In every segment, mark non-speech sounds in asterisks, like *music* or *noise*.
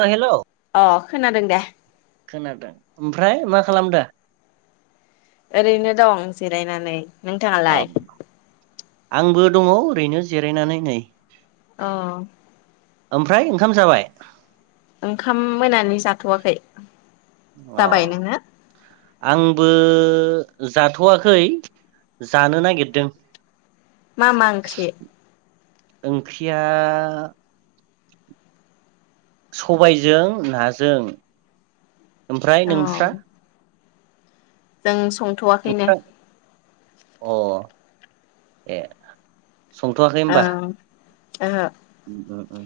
अ hello अ खोनादों दे । खोनादों ओमफ्राय मा खालामदो? ओरैनो दं जिरायनानै । अ नोंथाङालाय? आंबो दङ ओरैनो जिरायनानै नै अ ओमफ्राय ओंखाम जाबाय? ओंखाम मोनानि जाथ'वाखै । अ आंबो बो जाथ'वाखै जानो नागिरदों । मा मा ओंख्रि? ओंख्रिया सबायजों नाजों । ओमफ्राय अ नोंस्रा? जों संथ'वाखैनो । अ ए संथ'वाखै होमबा? ओं ओहो। उम अ अ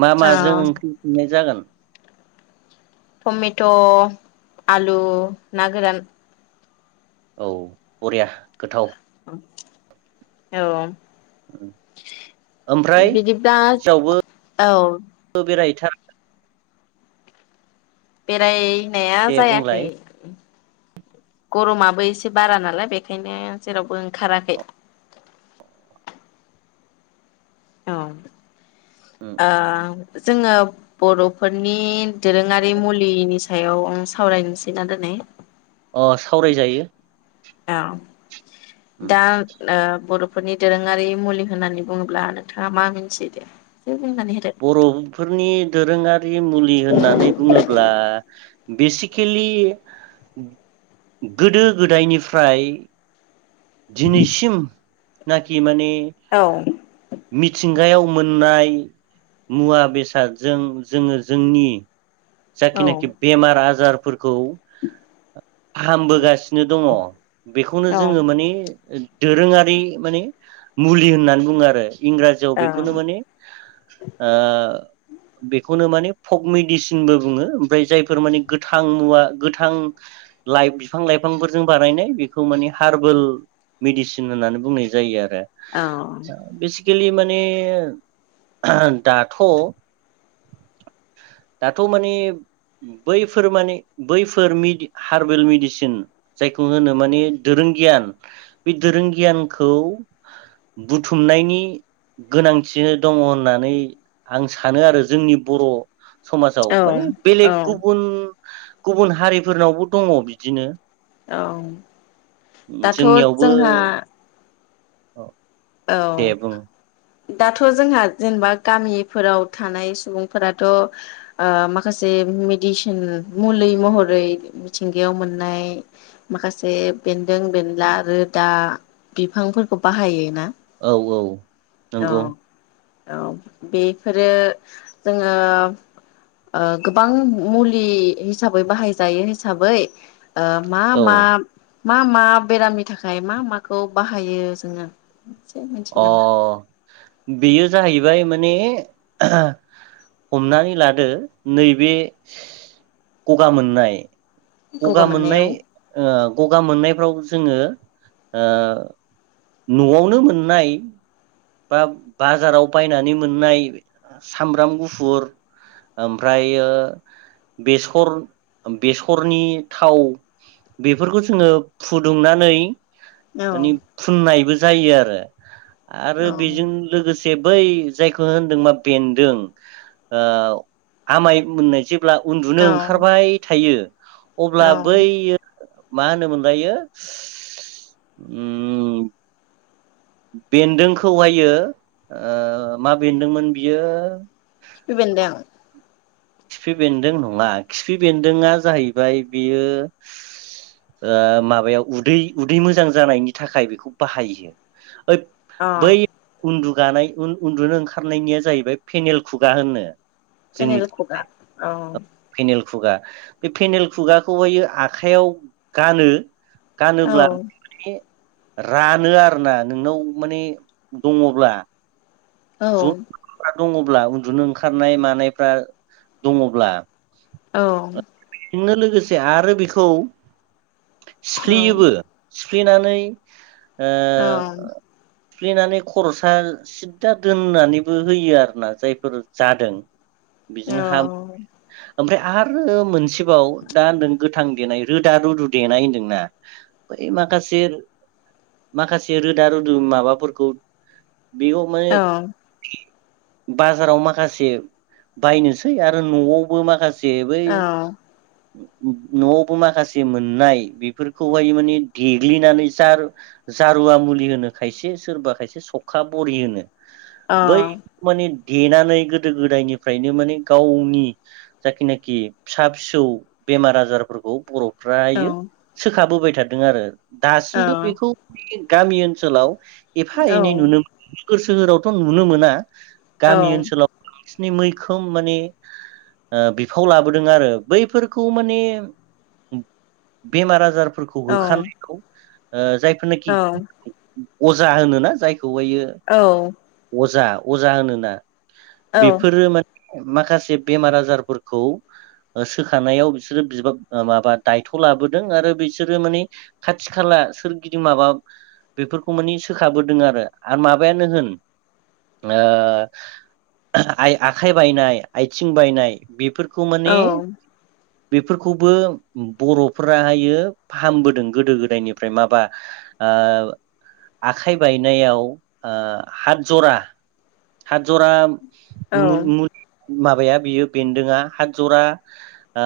मा अ माजों ओंख्रि फिननाय जागोन । *inaudible* टमेट' आलु ना गोरान । औ बरिया गोथाव । औ । ओमफ्राय बिदिब्ला औ जावबो बेराय थाराखै । बेराय नाया दे जायाखै बुंलाय । गरमाबो एसे बारा नालाय बेखायनो जेरावबो ओंखाराखै । औ उम । अ । जोङो बर'फोरनि दोरोङारि मुलिनि सायावनो सावरायनोसै ना दोनै । अ सावराय जायो । औ । दा आ बर'फोरनि दोरोङारि मुलि होननानै बुङोब्ला नोंथाङा मा मिथिदों? बर'फोरनि दोरोङा रि मुलि होननानै बुङोब्ला बेसिकेलि गोदो गोदायनिफ्राय दिनैसिम नाखि माने मिथिंगायाव मोननाय मुवा बेसादजों जोङो जोंनि औ जाखिनाखि बेमार आजार खौ फाहामबोगासिनो दङ । बेखौनो औ जोङो माने दोरोङारि माने मुलि होननानै बुङो आरो । इंराजियाव बेखौनो माने आ बेखौनो माने फक मेडिसिनबो बुङो ओमफ्राय जायफोर माने गोथां मुवा गोथां लाइ बिफां लाइफांफोरजों बानायनाय बेखौ माने हार्बेल मेडिसिन होननानै बुंनाय जायो आरो औ । बे लि माने दाथ' दाथ' माने बैफोर माने बैफोर हार्बेल मेडिसिन जायखौ होनो माने दोरों गियान बे दोरों गियानखौ बुथुमनायनि गोनांथिनो दङ होननानै आं सानो आरो । जोंनि बर' समाजाव औ माने औ बेलेग गुबुन गुबुन हारिफोरनावबो दङ बिदिनो। औ दाथ' जोंहा औ। औ। दाथ' जोंहा जेनेबा गामिफोराव थानाय सुबुंफोराथ' ओ माखासे मेडिसिन मुलि महरै मिथिंगायाव मोननाय माखासे बेन्दों बेनला रोदा बिफांफोरखौ बाहायोना। औ औ औ नंगौ। औ बेफोरो जोङो ओ गोबां मुलि हिसाबै बाहायजायो हिसाबै ओ मा औ मा मा मा बेरामनि थाखाय मा माखौ बाहायो जोङो एसे मिथियो अ नामा? बेयो जाहैबाय माने हमनानै लादो नैबे गगा मोननाय गगा मोननाय ओ गगा मोननायफ्रावबो जोङो ओ न'आवनो मोननाय बा बाजाराव बायनानै मोननाय सामब्राम गुफुर ओमफ्रायो बेसर बेसरनि थाव बेफोरखौ जोङो फुदुंनानै औ मानि फुननायबो जायो आरो। आरो औ बेजों लोगोसे से बै जायखौ होनदों मा बेन्दों ओ आमाय मोननाय जे ब्ला औ उन्दुनो ओंखारबाय थायो। अब्ला औ बैयो मा होनो मोनलायो उम बेन्दोंखौ हायो ओ मा बेन्दोंमोन बियो खिफि बेन्दों खिफि बेन्दों नङा खिफि बेन्दोंआ जाहैबाय बेयो ओ माबायाव उदै उदै मोजां जानायनि थाखाय बेखौ बाहायो। बै अ उन्दु गानाय उन उन्दुनो ओंखारनायनिया जाहैबाय फेनेल खुगा होनो। फेनेल जोंनि खुगा औ। फेनेल खुगा बे फेनेल खुगाखौहायो आखाइयाव गानो। औ गानोब्ला माने रानो आरो ना नोंनाव माने दङब्ला औ। ज' दङब्ला उन्दुनो ओंखारनाय मानायफ्रा दङब्ला औ। जोंनो लोगोसे आरो बेखौ औ सिफ्लियोबो सिफ्लेनानै ओ। औ सिफ्लेनानै खरसा सिद दा दोननानैबो होयो आरो ना जायफोर जादों। बिजोंनो हामो ओमफ्राय आरो मोनसेबाव दा होनदों गोथां देनाय रोदा रुदु देनाय होन्दोंना बै माखासे माखासे रोदा रुदु माबाफोरखौ बेयाव माने औ *inaudible* बाजाराव माखासे बायनोसै आरो न'आवबो माखा से बै न'वावबो माखासे मोननाय बेफोरखौहाय माने देग्लिनानै जार-जारुवा मुलि होनो खायसे सोरबा खायसे सखा बरि होनो। बै मानिन देनानै गोदो गोदायनिफ्रायनो माने गावनि जाखिनाखि फिसा फिसौ बेमार आजारफोरखौ बर'फ फ्रायो सोखाबोबाय थादों आरो। दासिमबो बेखौ गामि ओनसोलाव एफा एनै नुनो मोनो। गोर सोहोरावथ' नुनो मोना। औ गामि औ ओनसोलाव मैखोम माने ओ बिफाव लाबोदों आरो बैफोरखौ माने बेमार आजार फोरखौ औ होखानायखौ ओ जायफोरनोखि अजा होनो ना जायखौहायो औ। अजा अजा होनोना। बेफोरो माने माखासे बेमार आजारफोरखौ सोखानायाव बिसोरो बिबा माबा दायथ' लाबोदों आरो बिसोरो माने खाथि खाला सोरगिदिं माबा बेफोरखौ माने सोखाबोदों आरो माब बायानो होन ओ आइ आखाय बायनाय आइथिं बायनाय बेफोर खौ माने बेफोरखौबो बर'फोराहायो फाहामबोदों गोदो गोदायनिफ्रायनो माबा आखाइ बायनायाव आ हाथ जरा हाथ जरा *inaudible* माबाया बियो बेन्दोङा हाथ जरा आ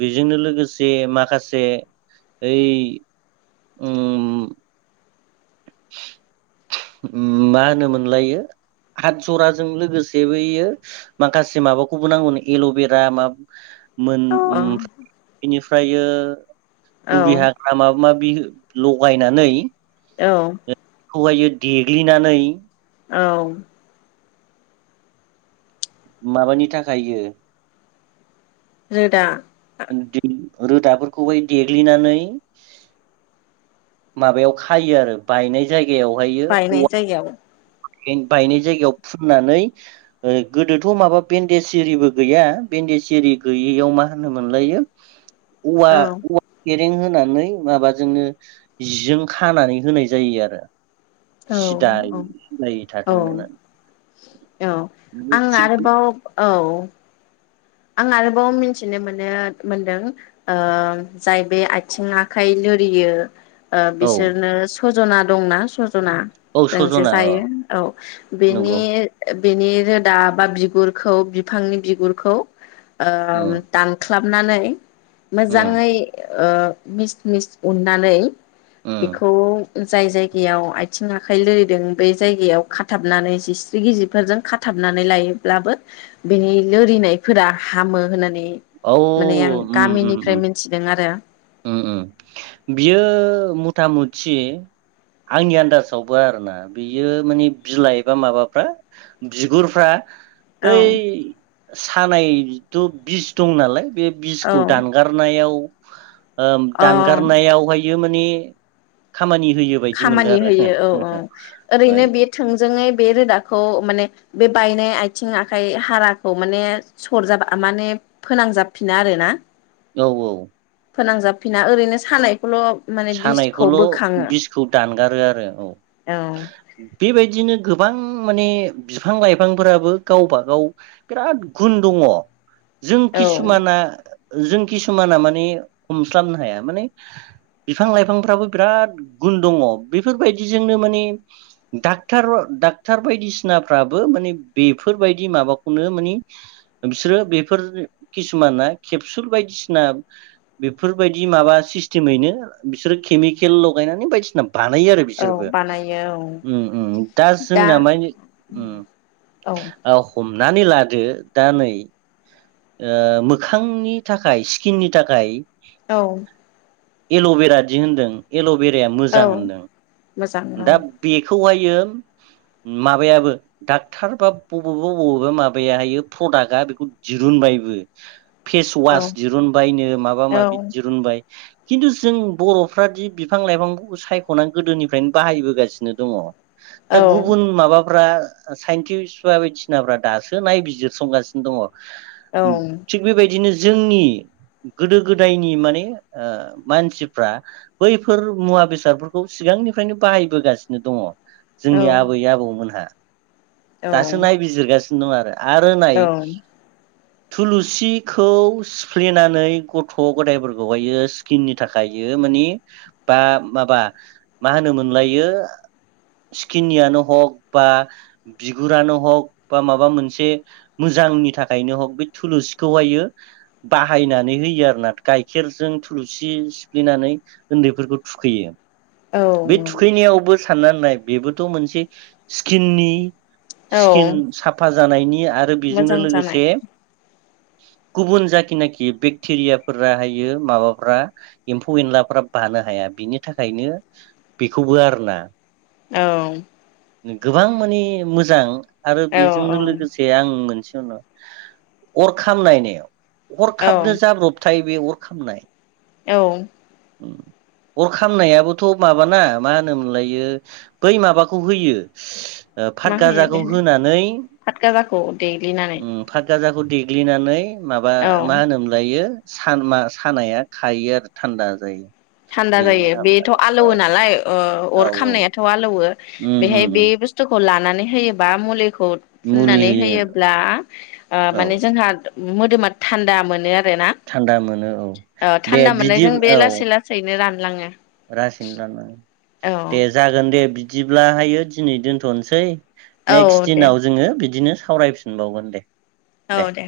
बेजोंनो लोगोसे माखासे ओइ *inaudible* मा होनोमोनलायो हाथ जराजों लोगोसे बैयो माखासे माबाखौबो नांगौनो एल'बेरा मा मोन *unintelligible* फ्रायो दुब्रि हाग्रा माबा माब बि लगायनानै औ। खौहायो देग्लिनानै औ। माबानि थाखायो रोदा *inaudible* रोदाफोरखौ हाय देग्लिनानै माबायाव खायो आरो बायनाय जाय गेयाव हायो बायनाय औवा जायगायाव फें बायनाय जायगायाव फुननानै गोदोथ' माबा बेन्डेज एरिबो गैया बेन्डेज एरि गैयैयाव मा होनो मोनलायो औवा औवा फें होनानै माबाजोंनो जिजों खानानै होनाय जायो आरो औ सिदायै औ सिदायै औ थाथों होननानै औ आं थिग आरोबाव औ आं आरोबाव मिथिनो मोनो मोनदों ओ जाय बे आथिं आखाइ लोरियो ओ औ बिसोरनो स सजना दंना सज जना औ जोंजे सजना अ जायो औ बेनि नंगौ बेनि रोदा बा बिगुरखौ बिफांनि बिगुरखौ उम ओम दानख ख्लाबनानै उम मोजाङै ओ मिस मिस उननानै उम बिखौ जाय जायगायाव आथिं आखाइ लोरिदों बे जायगायाव खाथाबनानै जिस्रि गिजिरफोरजों खाथाबनानै लायोब्लाबो बेनि लोरिनाय फोरा हामो होननानै औ माने आं उम उम गामिनिफ्राय उम मिथिदों आरो उम उम बियो मथा मथ थि आंनि आन्दासावबो आरोना बियो माने बिलाइ बा माबाफ्रा बिगुरफ्रा औ बै सानाय बिथ'' बिस दं नालाय बे औ बिसखौ दानगारनायाव ओम अ दानगारनायावहायो नि खामानि होयो बायदि मोनदों खामानि आरो होयो औ औ ओरैनो बे थोंजोङै बे रोदाखौ माने बे बायनाय आइथिं आखाइ हाराखौ माने सरजाब आ माने फोनांजाबफिना आरोना। औ औ। फोनांजाबफिना ओरैनो सानाय खौल' माने बिसखौ सानायखौल' बोखाङो। बिसखौ दानगारो आरो औ। बेबायदिनो गोबां गोबां माने बिफां लाइफांफोराबो गावबागाव बिराद गुन दङ'। जों औ खिसुमाना जों खिसुमाना माने हमस्लाबनो हाया माने बिफां लाइफांफ्राबो बिराद गुन दङ' बेफोरबायदिजोंनो माने डाक्टर डाक्टार बायदिसिनाफ्राबो माने बेफोरबायदि माबाखौनो माने बिसोरो बेफोर खिसुमाना केबसुल बायदिसिना बेफोरबायदि माबा सिस्टेमैनो बिसोरो केमिकेल लगायनानै बायदिसिना बानायो आरो औ बिसोरबो बानायो औ उम उम दा जोंना मानि उम औ हम नानै लादो दा नै ओ मोखांनि थाखाय स्किननि थाखाय औ एल'भेरा दि होनदों एल' बेराया औ मोजां होनदों। मोजां औ दा बेखौहा यो माबायाबो डाक्टार बा बबेबा बबेबा माबायाहायो प्रडाक्टआ बेखौ दिरुनबायबो। फेस औ ववास दिरुनबायनो माबा औ माबि दिरुनबाय खिन्थु जों बर'फ्रादि बिफां लाइफांखौ सायख'नानै गोदोनिफ्रायनो बाहायबोगासिनो दङ। औ दा गुबुन माबा ब्रा साइन्टिस्ट बा बायदिसिनाफ्रा दासो नायबिजिरसंगासिनो दङ। थिग बेबायदिनो जोंनि गोदो गोदायनि माने ओ मानसिफ्रा बैफोर मुवा बेसादफोरखौ सिगांनिफ्रायनो बाहायबोगासिनो दङ। जोंनि आबै आबौमोनहा। दासो नायबिजिरगासि नो दं आरोे। आरो नाय औ थुलुसिखौ सिफ्लेनानै गथ' गथायफोरखौहायो स्किननि थाखायो मानि बा माबा मा होनोमोनलायो सिकिननियानो हग बा बिगुरानो हग बा माबा मोनसे मोजांनि था खायनो हग बे थुलुसिखौहायो बाहायनानै होयो आरोना गाइखेरजों थुलुसि सिफ्लेनानै उन्दैफोरखौ थुखैयो। औ बे थुखैनायावबो सानना नाय बेबोथ' मोनसे स्किननि स्किन औ साफा जानायनि आरो बेजोंनो मोजां जानाय लोगोसे *unintelligible* गुबुन जाखिनाखि बेक्टेरिया फोराहायो माबाफ्रा एम्फौ एनलाफ्रा बानो हाया बिनि थाखायनो बेखौबो आरोना औ गोबां माने मोजां आरो औ बेजोंनो औ लोगोसे आं मोनसे *unintelligible* अर खामनाय नियाव औ हरखाबनो जाब्रबथाय बे अर खामनाय औ ओ अर खामनायाबोथ' माबाना मा होनोमोनलायो बै माबाखौ होयो फाथ मा होयो गाजाखौ बेहाय होनानै फादगाजाखौ देग्लिनानै फादगाजाखौ देग्लिनानै माबा औ मा होनोमोनलायो सान मा सानाया खायो आरो थान्दा जायो। थान्दा बेजोंनो जायो हामो बेथ' आरो औ आलौवो नालाय औ अर खामनायाथ' आलौवो उम बेहाय उम बे उम बुस्थुखौ लानानै होयोबा मुलि मुलि खौफुननानै होयो होयोब्ला ओ माने औ जोंहा मोदोमा थान्दा मोनो आरोना थान्दा मोनो औ दे बिदि औ नो रानलाङो रासैनो रानलाङो औ दे जागोन दे बि दिब्लाहायो दिनै दोनथ'नोसै। औ नेक्स्ट दे दिनाव जोङो बिदिनो सावरायफिनबावगोन दे। औ दे